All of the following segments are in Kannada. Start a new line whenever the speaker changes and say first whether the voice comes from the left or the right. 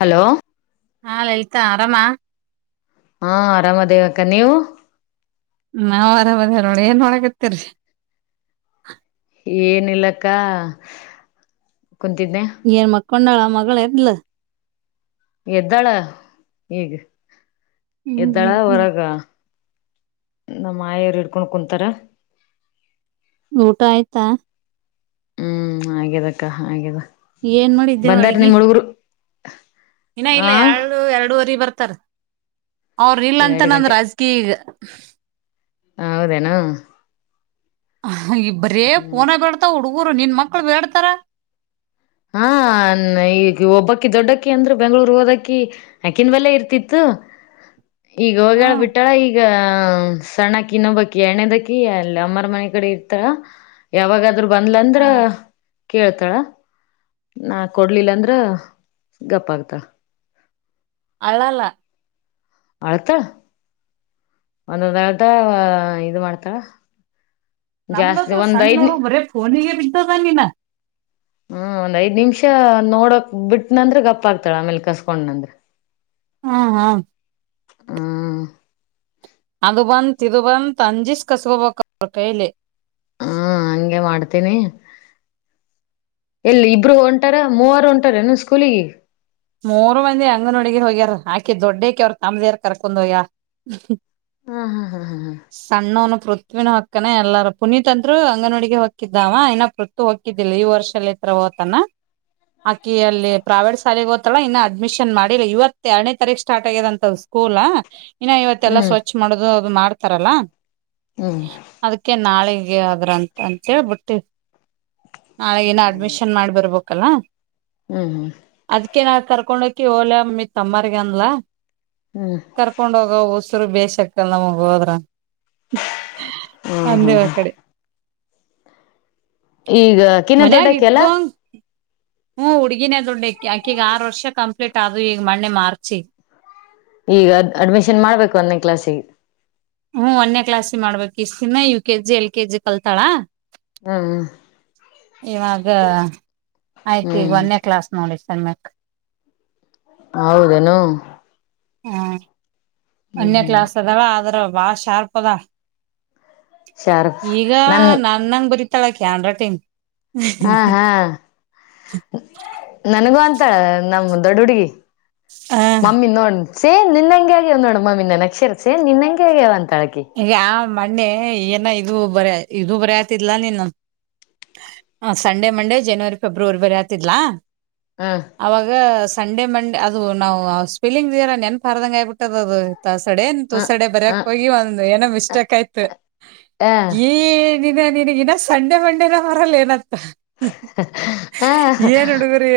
left: ಹಲೋ
right: ಹಾಲಾಲಿ ತಾ ಆರಾಮ
left: ಹಾ ಆರಾಮ ದೇವಕ್ಕ ನೀವು
right: ನಾವ್ ಆರಾಮದ ನೋಡ ಏನ್ ನೋಡಕತ್ತೇರಿರಿ
left: ಏನಿಲ್ಲಕ್ಕಾ ಕುಂತಿದ್ದೆ
right: ಕೋಂಡಾಳ ಮಗಳು ಎಡ್ಲ್ಲ
left: ಎದ್ದಾಳ ಈಗ ಎ್ದಳಾ ವರಗ ನಮ್ಮ ಮಾಯೆಯವರು ಇಡ್ಕೊಂಡ್ ಕುಂತಾರ
right: ಊಟ ಆಯ್ತಾ
left: ಹ್ಮ್ ಆಗ್ಯದ ಅಕ್ಕ ಆಗ್ಯದ
right: ಏನ್ ಮಾಡಿದ್ದೇವು
left: ಬಂದಾರ
right: ಅಡ್ಗಿ
left: ನಿಮ್ ಹುಡುಗರು
right: ಇನ್ನ ಇಲ್ಲ
left: ಆ
right: ಎರಡು ಎರಡೂವರೆ ಬರ್ತ ಸತ್ತರ ಅವ್ರ ಇಲ್ಲ ಅಂತ
left: ಎರಡು
right: ನಂದು ರಾಜಕೀಯ ಈಗ
left: ಹ ಹೌದೇನಾ
right: ಹ ಇಬ್ಬರೇ
left: ಹ್ಮ್
right: ಫೋನ್ ಬಡ್ತಾ ಹುಡುಗುರು ಊರು ನಿನ್ ಮಕ್ಕಳು ಬೇಡ್ತಾರ
left: ಹಾ ಈ ಒಬ್ಬಕ್ಕಿ ದೊಡ್ಡಕ್ಕಿ ಅಂದ್ರೆ ಬೆಂಗಳೂರು ಹೋದಕಿ ಅಕನ್ವೆಲ್ಲ ಇರ್ತಿತ್ತು ಈಗ ಹೋಗಳ
right: ಹ್ಮ್
left: ಬಿಟ್ಟಾಳ ಈಗ ಹ ಸಣ್ಣಕಿ ಇನ್ನೊಬಕಿ ಎರಡನೇ ದಕಿ ಅಲ್ಲಿ ಅಮ್ಮರ ಮನೆ ಕಡೆ ಇರ್ತಾಳ ಯಾವಾಗ ಅದ್ರರು ಬಂದ್ಲಂದ್ರ
right: ಹ
left: ಕೇಳ್ತಾಳ ನಾ ಕೊಡ್ಲಿಲ್ಲ ಅಂದ್ರ ಗಪ್ಪ ಆಗ್ತಳ
right: ಅಳಲಾ
left: ಅಳ್ತಾಳ ಒಂದೊಂದಳದ ಇದು ಮಾಡ್ತಾಳ ಜಾಸ್ತಿ
right: ನಮಗದು
left: ಒಂದ್
right: ಸಣ್ಣ
left: ಐದ್
right: ನೋಡು ಬರೇ ಫೋನಿಗೆ ಬಿದ್ದದ ನೆನ
left: ಹ್ಮ ಒಂದ್ ಐದ್ ನಿಮಿಷ ನೋಡಕ್ ಬಿಟ್ಟನಂದ್ರೆ ಗಪ್ಪ ಆಗ್ತಾಳ ಆಮೇಲ್ ಕಸ್ಕೊಂಡ್ನಂದ್ರ
right: ಹ್ಮ ಹಾ
left: ಹ್ಮ
right: ಅದುಬಂದತ್ ಇದು ಬಂತ್ ಅಂಜಿಸಸ ಕಸಬೇಕು ಅವ್ಳ ಕೈಲಿ
left: ಹಾ ಹಂಗೆ ಮಾಡ್ತೀನಿ ಇಲ್ಲಿ ಇಬ್ರು ಹೊಂಟಾರ ಮೂವರು ಹೊಂಟಾರ ಏನು ಸ್ಕೂಲಿಗೆ
right: ಮೂರ್ ಮಂದಿ ಅಂಗನ ವಡಿಗಿ ಹೋಗ್ಯಾರ ಆಕಿ ದೊಡ್ದ್ ಕಿ ಅವರು ತಮ್ಮದಿರ್ ಕರ್ಕೊಂಡ ಹೋಗ್ಯಳ
left: ಹಾ ಹಾ ಹಾ ಹಾ ಹಾ
right: ಸಣ್ಣ ಅವನು ಪೃಥ್ವಿನು ಹಕ್ಕನ ಎಲ್ಲಾರ ಪುನೀತ್ ಅಂತೂ ಅಂಗನ ವಡಿಗೆ ಹಕಿದ್ದಾವ ಇನ್ನ ಪೃಥ್ವಿ ಓಗ್ತಿದಿಲ್ಲ ಈ ವರ್ಷ ಹೋಗ್ತಾನ ಆಕಿ ಅಲ್ಲಿ ಪ್ರೈವೇಟ್ ಶಾಲೇಗೆ ಓದು ಅವಳನ ಇನ್ನು ಅಡ್ಮಿಷನ್ ಮಾಡಿಲ್ಲ ಇವತ್ತ ಎರಡನೇ ತಾರೀಕ ಸ್ಟಾರ್ಟ್ ಆಗ್ಯದಂತದ್ ಸ್ಕೂಲ್ ಇನ್ನ ಇವತ್ತೆಲ್ಲಾ
left: ಹ್ಮ್
right: ಸ್ವಚ್ಛ ಮಾಡೋದು ಅದು ಮಾಡ್ ತಾರಲ್ಲಾ
left: ಹ್ಮ್
right: ಅದಕ್ಕೆೇ ನಾಳೇ ಹಾಗಗೆ ಆದ್ರ ಅಂತ ಅಂತೇಳ್ಬಿಟ್ಟ ಹಾ ಇನ್ನು
left: ಹ್ಮ್
right: ಅಡ್ಮಿಷನ್ ಮಾಡಿರ್ಬಬೇಕು ಕಲ್ಲಾ
left: ಹ್ಮ್ ಹ್ಮ್
right: ಕರ್ಕೊಂಡೋಗಿ ಹೋಗಲಾಮ ಮ ತಮ್ಮರಿಗನ್ಲ.
left: ಹ್ಮ್
right: ಕರ್ಕೊಂಡ ಹೋಗ ಉಸರು ಬೇಸ್. ಚಕ್ಕ ನಮಗ್ ಹೋದ್ರ.
left: ಹ್ಮ ಹಾ
right: ಅಂದೇವ ಆ
left: ಹಾ [inaudible]
right: ಕಡೆ
left: ಈಗ ಕಿನ
right: ಮನ್ಯಾಗ
left: ದೊಡ್ಡಕ್ಕೆ ಅಲ್ಲ.
right: ಇದ್ದಂಗ ಹ್ಮ್ ಉುಗಿನ ಅದು ಾಕ ಈಗ ಆರು ವರ್ಷ ಕಂಪ್ಲೀಟ್ ಆದದು ಈಗ ಮಣ್ಣೆ ಮಾರ್. ಚ [inaudible]
left: ಈಗ್ ಅಡ್ಮಿಷನ್ ಮಾಡ್ಬೇಕು ಒಂದನೇ ಕ್ಲಾಸ್ಿಗೆ.
right: ಹ್ಮ್ ಒನ್ಯ ಕ್ಲಾಸಿ ಮಾಡ್ಬೇಕಕ್ ಇಷ್ಟತಿನ U K G L K G ಕಲ್ತಾಳ.
left: ಹ್ಮ್
right: ಇವಾಗ ಆಯ್ತು ಈಗ
left: ಹ್ಮ್
right: ಒಂದೇ ಕ್ಲಾಸ್ ನೋಡ. ಸಮಕ್.
left: ಹೌದೇನು.
right: ಹಾ.
left: ಹ್ಮ್
right: ಅನ್ಯ
left: ಹ್ಮ್
right: ಕ್ಲಾಸ್ ಅದಾವ ಆದ್ರ. ವಾ ಶಾರ್ಪದ.
left: ಶಾರ್ಪ್
right: ಈಗ
left: ನನ್
right: ನನ್ನಂಗ ಬರೀತ ಳ ಹ್ಯಾಂಡ್ರೈಟಿ್.
left: ಹಾ ಹಾ ನನಗೂ ಅಂತ. ನಮ ದೊಡ್ಡ ಹುಡುಗಿ.
right: ಹ.
left: ಸೇನ್ ನಿನ್ಂಗ ಆಗ್ಯವ್ ನೋಡಮ್ಮ ನಿನ್ನ ನಕ್ಷರ ಸೇನ್ ನಿನ್ಂ ಆಗ್ಯವ ಅಂತ.
right: ಈಗ ಆ ಮಣ್ಣೆ ಏನ. ಇದು ಬರ ಇದು ಬರಿ ಆತಲಾ ನೀನು ಸಂಡೇ ಮಂಡೇ ಜನವರಿ ಫೆಬ್ರವರಿ ಬರಿತಿದಲ.
left: ಹ್ಮ್
right: ಅವಾಗ ಸಂಡೆ ಮಂಡೆ. ಅದು ನಾವು ಸ್ಪೆಲಿಂಗ್ೀರ ನೆನ್ಪಾರದಂಗ ಆ್ಬ ಬಿಟ್ಟದ ಅದು. ತ ಸಡೆ ತು
left: ಹ್ಮ್
right: ಸಡೆ ಬರಕ್
left: ಹ್ಮ್
right: ಹೋಗಿ. ಏನೋ ಮಿಸ್ಟೇಕ್ ಆಯ್ತು ಈ. ನೀಿನಗಿನ ಸಂಡೆ ಮಂಡೇನ ಮರಲ್ಲ ನತ್ತ.
left: ಹ ಹ
right: ಏನ್ ಹುಡುಗ್ರಿ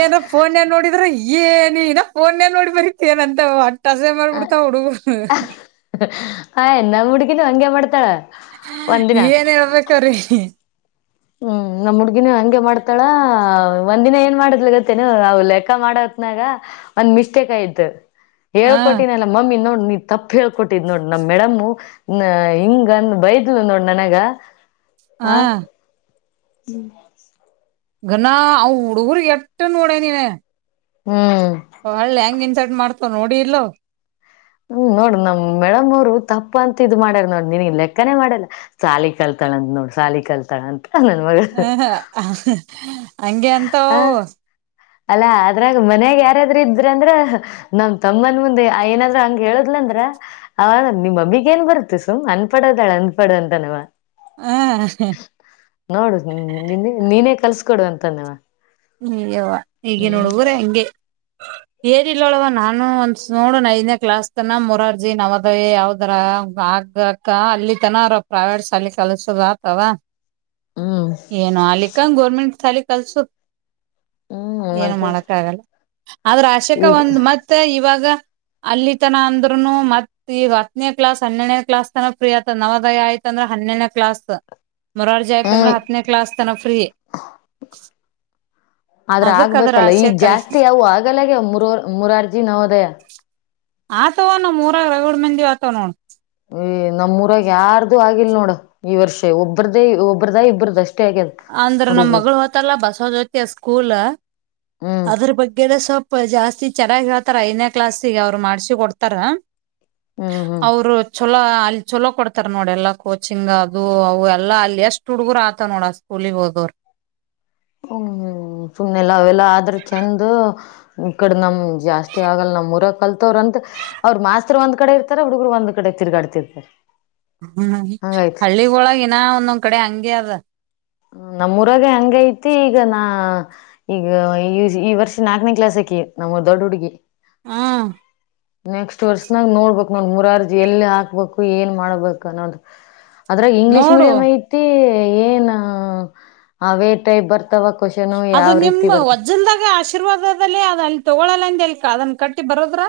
right: ಏನ ಫೋನ್ಲ್ ನೋಡಿದ್ರ. ಏನ ಇನ ಫೋನ್ೇಲ್ ನೋಡಿ ಬರೀತೇ ನಂತ. ತಟಸೆ ಮರ್ಬಿಡ್ತಾ ಹುಡುಗ.
left: ಹ ಎನ್ನ ಹುಗನ ಹಂಗೆ ಮಾಡ್ತ.
right: ಏನ್ ಹೇಳಬೇಕೇಕ್ರೀ.
left: ಹ್ಮ್ ನಮ್ ಹುಡ್ಗಿನ ಹಂಗೆ ಮಾಡ್ತಾಳ ಒಂದು ದಿನ ಏನ್ ಮಾಡದ್ಲಿ ಗೊತ್ತೇನು ಅವ್ ಲೆಕ್ಕ ಮಾಡತ್ನಾಗ ಒಂದ್ ಮಿಸ್ಟೇಕ್ ಆಯ್ತು
right: ಹಾ
left: ಹೇಳ್ಕೊಟ್ಟಿನಲ್ಲ ಮಮ್ಮಿ ನೋಡ್ ನೀ ತಪ್ಪ ಹೇಳ್ಕೊಟ್ಟಿದ್ ನೋಡ್ ನಮ್ ಮೇಡಮ್ಮು ನ ಹಿಂಗಂದ ಬೈದ್ಲು ನೋಡ್ ನನಗ
right: ಹಾ
left: ಹ್ಮ್
right: ಗಣ ಆ ಹುಡಗುರ್ ಎಟ್ಟ ನೋಡ ನೀ
left: ಹ್ಮ್
right: ಒಳ್ಳೆ ಹೆಂಗ್ ಇನ್ಸರ್ಟ್ ಮಾಡ್ತ ನೋಡಿ ಇಲ್ಲ
left: ಹ್ಮ್ ನೋಡಿ ನಮ್ ಮೇಡಮ್ ಅವ್ರು ತಪ್ಪ ಅಂತ ಇದ್ ಮಾಡ್ಯಾರ ನೋಡ್ ನಿನಗ್ ಲೆಕ್ಕನೇ ಮಾಡಲ್ಲ ಸಾಲಿ ಕಲ್ತಾಳಂತ ನೋಡ್ ಸಾಲಿ ಕಲ್ತಾಳಂತ ಹಾ ನನ್ಮಗ
right: ಹಾ ಹಂಗೆ ಅಂತೋವ್
left: ಅಲ್ಲ ಅದ್ರಾಗ ಮನ್ಯಾಗ ಯಾರಾದ್ರೂ ಇದ್ರ ಅಂದ್ರ ನಮ್ ತಮ್ಮನ್ ಮುಂದೆ ಏನಾದ್ರು ಹಂಗ ಹೇಳುದ್ಲ ಅಂದ್ರ ಅವಾಗ ನಿಮ್ಮಮ್ಮಿಗ್ ಏನ್ ಬರುತ್ತೆ ಸುಮ್ ಅನ್ಪಡೋದಾಳ ಅನ್ಪಡ ಅಂತಾನವ
right: ಹ
left: ನೋಡು ನಿನ್ ನೀನೇ ಕಲ್ಸ ಕೊಡು ಅಂತವ
right: ಯವ್ವ ಈಗಿನ ಹುಡಗ್ರೆ ಹಂಗೆ ಏನಿಲಿಲ್ಲವ ನಾನು ಒಂದ್ಸಾ ನೋಡಣ ಐದನೇ ಕ್ಲಾಸ್ ತನ ಮುರಾರ್ಜಿ ನವದವ ಯಾವ್ದ್ರ ಆಗಕ ಅಲ್ಲಿ ತನರ ಪ್ರೈವೇಟ್ ಶಾಲ ಕಲ್ಸದ ಆತವ
left: ಹ್ಮ್
right: ಏನು ಅಲ್ಲಿಕ್ಕಂಗ ಗೋರ್ಮೆಂಟ್ ಶಾಲಿ ಕಲ್ಸು
left: ಹ್ಮ್
right: ಏನು
left: ಮತ್ತೆ
right: ಮಾಡಕ್ಕಾಗಲ್ಲ ಆದ್ರ ಅಶಕ
left: ಈಗ
right: ಒಂದು ಮತ್ತೆ ಇವಾಗ ಅಲ್ಲಿ ತನ ಅಂದ್ರುನು ಮತ್ ಈಗ ಹತ್ತನೇ ಕ್ಲಾಸ್ ಹನ್ನೆಡನೇ ಕ್ಲಾಸ್ ತನ ಫ್ರೀ ಆತದ ನವದಯ ಆಯ್ತ ಅಂದ್ರೆ ಹನ್ನೆಡನೇ ಕ್ಲಾಸ್ ಮುರಾರ್ಜಿ
left: ಹ್ಮ್
right: ಹಾಯಾತಂದ್ರ ಹತ್ತನೇ ಕ್ಲಾಸ್ತನ ಫ್ರೀಯ
left: ಆದ್ರ ಆಗ್ಬೇಕಲ್ಲ ಈಗ ಜಾಸ್ತಿ ಅವು ಆಗಲ್ಲಗೆ ಮುರ ಮುರಾರ್ಜಿ ನವೋದಯ
right: ಆತವ ನ ಮೂರ ಎರಗಡ್ ಮಂದಿಿವ ಆತವ ನೋಡ್
left: ಹ್ಮ್ ನಮ್ಊರಾಗ್ ಯಾರ್ದು ಆಗಿಲ್ಲ ಇಲ್ ನೋಡ ಈ ವರ್ಷ ಒಬ್ರದೇ ಒಬ್ರದಾ ಇಬ್ಬ್ರದ ಅಷ್ಟೇ ಆಗ್ಯದ
right: ಅಂದ್ರ ನಮ್
left: ಹುಡುಗ್ರದು
right: ಮಗಳು ಹೊತಲ್ಲ ಬಸವ ಜ್ಯೋತಿ ಸ್ಕೂಲ್
left: ಹ್ಮ್
right: ಅದ್ರ ಬಗ್ಗೆ ಸ್ವಲ್ಪ ಜಾಸ್ತಿ ಚೆನ್ನಾಗಿ ಆ ತರ ಐದನೇ ಕ್ಲಾಸ್ ಈಗ ಅವ್ರು ಮಾಡ್ಸಿ ಕೊಡ್ತಾರ
left: ಹ್ಮ್ ಹ್ಮ್
right: ಅವರು ಚೊಲೋ ಅಲ್ಲಿ ಚಲೋ ಕೊಡ್ತಾರ ನೋಡ ಎಲ್ಲಾ ಕೋಚಿಂಗ್ ಅದು ಅವು ಎಲ್ಲ ಅಲ್ಲಿ ಎಷ್ಟು ಹುಡುಗರು ಆತ ನೋಡ ಕುಲಿ ಗೋದೋರು
left: ಹ್ಮ್ ಸುಮ್ನೆಲ್ಲ ಅವೆಲ್ಲ ಆದ್ರ ಚೆಂದ ಈ ಕಡೆ ನಮ್ ಜಾಸ್ತಿ ಆಗಲ್ ನಮ್ ಊರ ಕಲ್ತವ್ರ ಅಂತ ಅವ್ರರು ಮಾಸ್ತರ್ ಒಂದ್ ಕಡೆ ಇರ್ತಾರ ಹುಡ್ಗರು ಒಂದ್ ಕಡೆ ತಿರ್ಗಾಡ್ತಿರ್ತಾರ
right: ಹ್ಮ್
left: ಹಂಗೈತಿ
right: ಹಳ್ಳಿಗ ಒಳಗನಾ ಒಂದೊಂದ್ ಕಡೆ ಹಂಗಗೆ ಅದ
left: ನಮಮ್ಮೂರಾಗ ಹಂಗ ಐತಿ ಈಗ ನಾ ಈಗ ಈ ಈ ವರ್ಷ ನಾಕನೇ ಕ್ಲಾಸ್ಕಿ ನಮ್ಮ ದೊಡ್ಡ ಹುಡುಗಿ
right: ಹಾ
left: ನೆಕ್ಸ್ಟ್ ವರ್ಸನಾಗ ನೋಡ್ಬಕ್ ನೋಡ ಮುರಾರ್ಜಿ ಎಲ್ಲಿ ಹಾಕ್ಬೇಕು ಏನ್ ಮಾಡಬೇಕು ಅನೋದು ಅದ್ರಾಗೆ ಇಂಗ್ಲೀಷ್
right: ನೋಡು
left: ಮೀಡಿಯಂ ಐತಿ ಏಯ್ ಏನು ಹ್ಮ ಅವೇತ ಬರ್ತ
right: ಅದು ನಿಮ್ ವಜ್ಜಲ್ದಾಗ ಆಶೀ ಆಶೀರ್ವಾದದಲ್ಲಿ ಅದ ಅಲ್ಲಿ ತಗೊಳ್ಳಲ್ಲಂದ ಅದನ್ನ ಕಟ್ಟಿ ಬರೋದ್ರ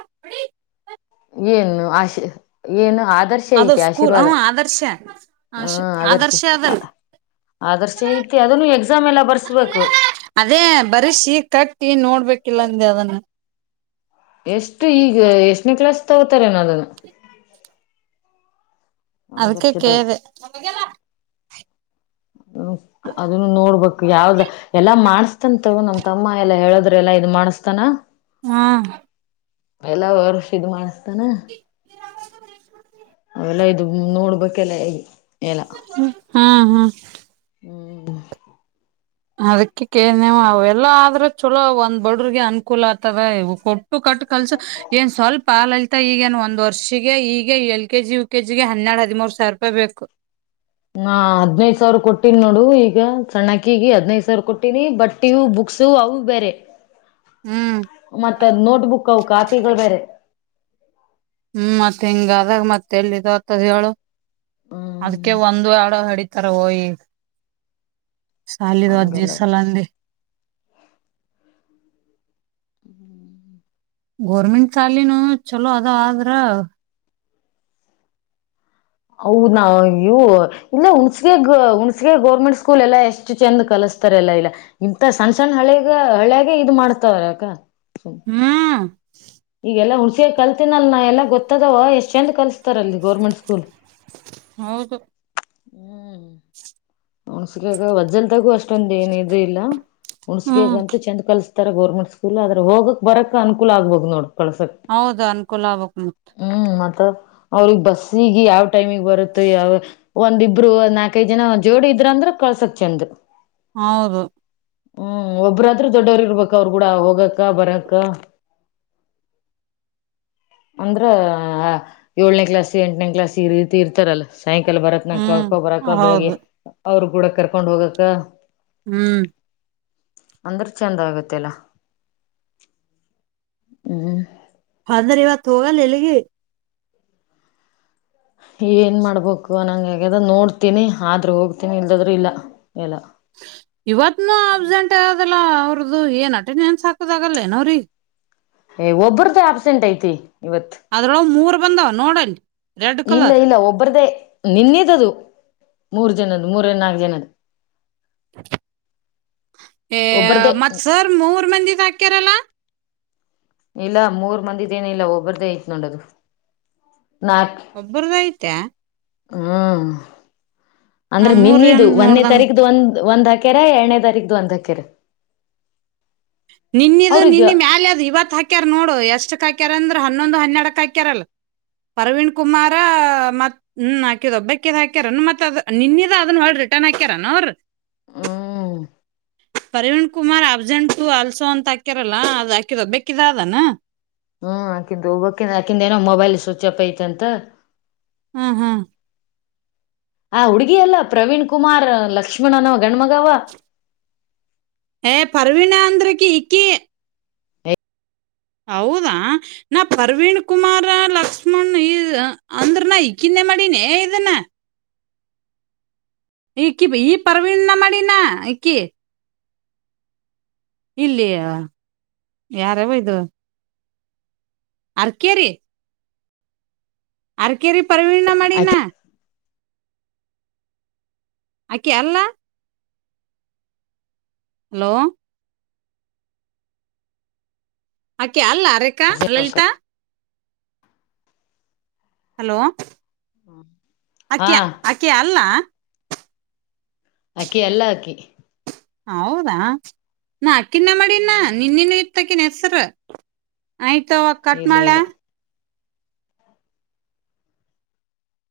left: ಏನು ಆಶೆ ಏನೋ
right: ಅದ ಸ್ಕೂಲ್ ಹ ಆದರ್ಶ ಆದರ್ಶ ಅದನ್ನು
left: ಆದರ್ಶ ಐತಿ ಅದನ್ನು ಎಕ್ಸಾಮ್ ಎಲ್ಲ ಬರ್ಸ್ಬೇಕು
right: ಅದೇ ಬರ್ಸಿ ಕಟ್ಟಿ ನೋಡ್ಬೇಕಿಲ್ಲಂದ ಅದನ್ನು
left: ತಗೋತಾರೆ ನ
right: ಅದಕ್ಕೆ
left: ಆದರ್ಶದಾಗ
right: ಕೇಳಿದೆ
left: ಅದನ್ನು ನೋಡ್ಬೇಕು ಯಾವ್ದ ಎಲ್ಲಾ ಮಾಡಸ್ತನ್ ತಗೋ ನಮ್ ತಮ್ಮ ಎಲ್ಲಾ ಹೇಳದ್ರ ಎಲ್ಲಾ ಇದ ಮಾಡಸ್ತಾನ
right: ಹ್ಮ್
left: ಎಲ್ಲ ವರ್ಷ ಇದ ಮಾಡಸ್ತಾನ ಅವೆಲ್ಲ ಇದು ನೋಡ್ಬೇಕೆಲ್ಲ ಹಗಿ
right: ಹಾ ಹಾ ತುಚ್ಛ [unintelligible]
left: ಹ್ಮ್
right: ಅದಕ್ಕೆ ಕೇಳ ನೀವು ಎಲ್ಲ ಆದ್ರೆ ಚಲೋ ಒಂದ್ ಬಡ್ರಿಗೆ ಅನುಕೂಲ ಆಗ್ತವ ಇ ಕೊ ಕಟ್ಟ ಕಲ್ಸು ಏನ್ ಸ್ವಲ್ಪ ಪಾಾಲಲಿತಾ ಈಗೇನು ಒಂದು ವರ್ಷಿಗೆ ಈಗೆ L K G U K ಜಿಗೆ ಹನ್ನೆರಡು ಹದಿಮೂರು ಸಾವಿರ ರೂಪಾಯಿ ಬೇಕು
left: ಹಾ ಹದ್ನೈದ ಸಾವಿರ ಕೊಟ್ಟೀಿನಿ ನೋಡು ಈಗ ಸಣ್ಣಕಿಗ ಹದ್ನೈ್ ಸಾವಿರ ಕೊಟ್ಟೀಿನಿ ಬಟ್ಟಿಯು ಬುಕ್ಸು ಅವು ಬೇರೆ
right: ಹ್ಮ್
left: ಮತ್ತ ನೋಟ್ಬುಕ್ ಕಾಪಿಗಳು ಬೇರೆ
right: ಹ್ಮ್ ಮತ್ತತ್ ಹಿಂಗ ಆದಾಗ ಮತ್ತ ಎಲ್ಲಿ ಇದತ್ತ ಹೇಳಳು
left: ಹ್ಮ್
right: ಅದಕ್ಕೆ ಒಂದು ಆಡು ಹಡಿ ತರವಯ ಸಾಲಿ ಅ್ಜಿ
left: ಹಂಗೆಲ್ಲ
right: ಸಲ್ಲಂದ
left: ಹ್ಮ್ [inaudible]
right: ಗೌರ್ಮೆಂಟ್ ಶಾಲೆನೂ ಚಲೋ ಅದ ಆದ್ರ
left: ಹೌದ ನಾ ಇವು ಇಲ್ಲ ಹುಣ್ಸಗ ಹುಣ್ಸಗ ಗೌರ್ಮೆಂಟ್ ಸ್ಕೂಲ್ ಎಲ್ಲಾ ಎಷ್ಟು ಚೆಂದ ಕಲಸ್ತಾರೆ ಎಲ್ಲಾ ಇಲ್ಲ ಇಂತ ಸಣ್ ಸಣ್ಣ ಹಳಗ ಹಳ್ಯಾಗ ಇದ ಮಾಡ್ತವ್ರ ಅಕ
right: ಹ್ಮ್
left: ಹುಣ್ಸಿಗೆ ಕಲ್ತಿನಲ್ ನಾ ಎಲ್ಲ ಗೊತ್ತದವ ಎಷ್ಟ್ ಚಂದ ಕಲ್ ತಾರೆ ಅಲ್ಲಿ ಗೌರ್ಮೆಂಟ್ ಸ್ಕೂಲ್
right: ಹೌದು.
left: ಹ್ಮ್. ಹಣಸಲ್ಾಗ ವಜ್ಜಲ್ ತಗೋ ಅಷ್ಟೊಂದ ಏನ ಇದ್ರ ಇಲ್ಲ.
right: ಹ್ಮ್
left: ಹುಣಸಿಗಂತು ಚಂದ್ ಕಲ್ಸತ. ತರ ಗೌರ್ಮೆಂಟ್ ಸ್ಕೂಲ್ ಆದ್ರ ಹೋಗಕ್ ಬರಕ್ ಅನುಕೂಲ ಆಗ್ಬೋದು ನೋಡ್. ಕಳ್ಸಕ್
right: ಹೌದಾ ಅನ್ಕೂಲ ಅವಕ್ಮತ್.
left: ಅವ್ರಿಗೆ ಬಸ್ಸಿಗೆ ಯಾವ್ ಟೈಮಿಗೆ ಬರುತ್ತೋ ಯಾವ ಒಂದಿಬ್ರು ನಾಲ್ಕೈದು ಜನ. ಜೋಡಿ ಇದ್ರ ಅಂದ್ರ ಕಳ್ಸಕ್ ಚೆಂದ.
right: ಹೌದು.
left: ಹ್ಮ್ ಒಬ್ಬ್ರಾದ್ರೂ ದೊಡ್ಡವ್ರ ಇರ್ಬೇಕ ಅವ್ರ ಕೂಡ ಹೋಗಕ್ಕ ಬರಕ್ಕ. ಅಂದ್ರ ಏಳನೇ ಕ್ಲಾಸ್ ಎಂಟನೇ ಕ್ಲಾಸ್ ಈ ರೀತಿ ಇರ್ತಾರಲ್ಲ. ಸಾಯಂಕಲ್ ಬರತ್ ನ
right: ಹ್ಮ್
left: ಕಳ್ಕೊ ಬರಕ ಬೆಳಿಗ್ಗೆ
right: ಹೌದು
left: ಅವರು. ಕೂಡ ಕರ್ಕೊಂಡ್ ಹೋಗಕ್ಕ.
right: ಹ್ಮ್.
left: ಅಂದ್ರೆ ಚಂದ ಆಗತ್ತೆಿಲ್ಲ ಹ್ಮ್.
right: ಅಂದ್ರ ಇವತ್ತು ಹೋಗಲ್ಲ ಎಲ್ಲಿಗೆ.
left: ಏನ್ ಮಾಡ್ಬೇಕು ನಂಗಗೆ ಹೇಗದ ನೋಡ್ತೀನಿ ಆದ್ರೂ ಹೋಗ್ತೀನಿ ಇಲ್ದದ್ರು ಇಲ್ಲ. ಎಲ್ಲ
right: ಇವತ್ನು ಅಬ್ಸೆಂಟ್. ಅದಲ್ಲಾ ಅವ್ರದ್ದು ಏನ್ ಅಟೆನ ಏನ್ ಸಾಕುದ ಆಗಲ್ಲ ಏನೋ್ರೀ.
left: ಏ್ ಒಬ್ಬ್ರ್ದ ಅಬ್ಸೆಂಟ್ ಐತಿ. ಇವತ್
right: ಅದರ ಮೂರು. ಬಂದ ನೋಡಿ.
left: ಇಲ್ಲ ಇಲ್ಲ ಒಬ್ರ್ದೇ. ನಿನ್ನದ ಅದು ಮೂರ್ ಜನದ ಮೂರ ನಾಲ್ಕು ಜನದ.
right: ಹ್ಮ್ಮ್. ಏ
left: ಒಬ್ಬ್ರ್ದೇ
right: ಮತ್ ಸರ್ ಮೂರ್ ಮಂದಿದ ಹಾಕ್ಯಾರಲ್ಲ.
left: ಇಲ್ಲ ಮೂರ್ ಮಂದಿಿದಏನ ಇಲ್ಲ ಒಬ್ಬ್ರ್ದೇ ಐತ್ ನೋಡದು.
right: ಒಬ್ಬ್ರದ ಆಯ್ತಾ.
left: ಹ್ಮ
right: ನಾ
left: ಅಂದ್ರೆ
right: ಮೂರ್
left: ನಿನ್ನದು
right: ಏನ್
left: ಒಂದೇ
right: ನೋಡ್ದಂಗ
left: ತಾರೀಕ್ದು ಒಂದ್. ಒಂದ್ಕೆರೆ ಎರಡನೇ ತಾರೀಕ್ದು ಒಂದ್ ಹಕೆರೆ.
right: ನಿನ್ನಿದು ನಿನ್ನ ಮ್ಯಾಲ ಅದು ಇವತ್ ಹಾಕ್ಯಾರ ನೋಡು ಎಷ್ಟಕ್ ಹಾಕ್ಯಾರಂದ್ರ. ಹನ್ನೊಂದು ಹನ್ನೆರಡಕ್ ಹಾಕ್ಯಾರಲ್ಲ ಪರವಣ್ ಕುಮಾರ ಮತ್ ಹ್ಮ ಹಾಕಿದ ಒಬ್ಬಕ್ಕ ಹಾಕ್ಯಾರ ಮ ಅ ನಿನ್ನಿದ ಅದನ್ನ ಹೊ ರಿಟರ್ನ್ ಹಾಕ್ಯಾರ ಅವ.
left: ಹ್ಮ್.
right: ಪ್ರವೀಣ್ ಕುಮಾರ್ ಆಫಜಂ. ಹೂ ಅಲ್ಸೋ ಅಂತ ಹಾಕ್ಯರಲ್ಲ ಅದ ಹಾಕಿದ ಬೇಕಿದ ಅದಾನ.
left: ಹ್ಮ ಆಕಿಂದು ಹೋಗಬಕಿಿಂದ ಆಕಿಂದ ಏನೋ ಮೊಬೈಲ್ ಸ್ವಿಚ್ ಅಪ್ ಐತಂತ.
right: ಹ್ಮ್ ಹ್ಮ್
left: ಆ ಹುಡ್ಗಿ ಅಲ್ಲ ಪ್ರವೀಣ್ ಕುಮಾರ್ ಲಕ್ಷ್ಮಣ ಅನವ ಗಂಡ್ಮಗವ.
right: ಏ ಪರ್ವೀಣಾಂಧ್ರಕಿ ಇಕ್ಕಿ. ಹೌದಾ ನಾ ಪರ್ವೀಣ್ ಕುಮಾರ ಲಕ್ಷ್ಮಣ ಈ ಅಂದ್ರ ನ ಈಕಿಂದೆ ಮಾಡನೇ ಇದಾನ. ಈಕಿ ಈ ಪರ್ವೀಣನ ಮಾಡಿನ ಈಕಿ. ಇಲ್ಲಿಯ ಯಾರಾವ ಇದು ಆ ಕೆರೆ ಅ ಕೆರಿ
left: ಆಯ್ತು
right: ಅಕೆ ಅಲ್ಲ ಹಲೋ ಅಕೆ ಅಲ್ಲ ಅರೆಕ್ಕಾ ಲಲಿತಾ ಹಲೋ
left: ಹಾ
right: ಆಕೆ ಆಕೆ ಅಲ್ಲ
left: ಅಕ್ಕಿ ಎಲ್ಲಾ ಅಕ್ಕಿ
right: ಹೌದಾ ನಾ ತಿನ್ನ ಮಾಡಿಿನಾ
left: ಹ್ಮ್
right: ನಿನ್ನ ಇರ್ತ ನಸರ್ ಆಯ್ತ ಕಟ್
left: ಇಲ್ಲ ಇಲ್ಲ
right: ಮಾಡಳ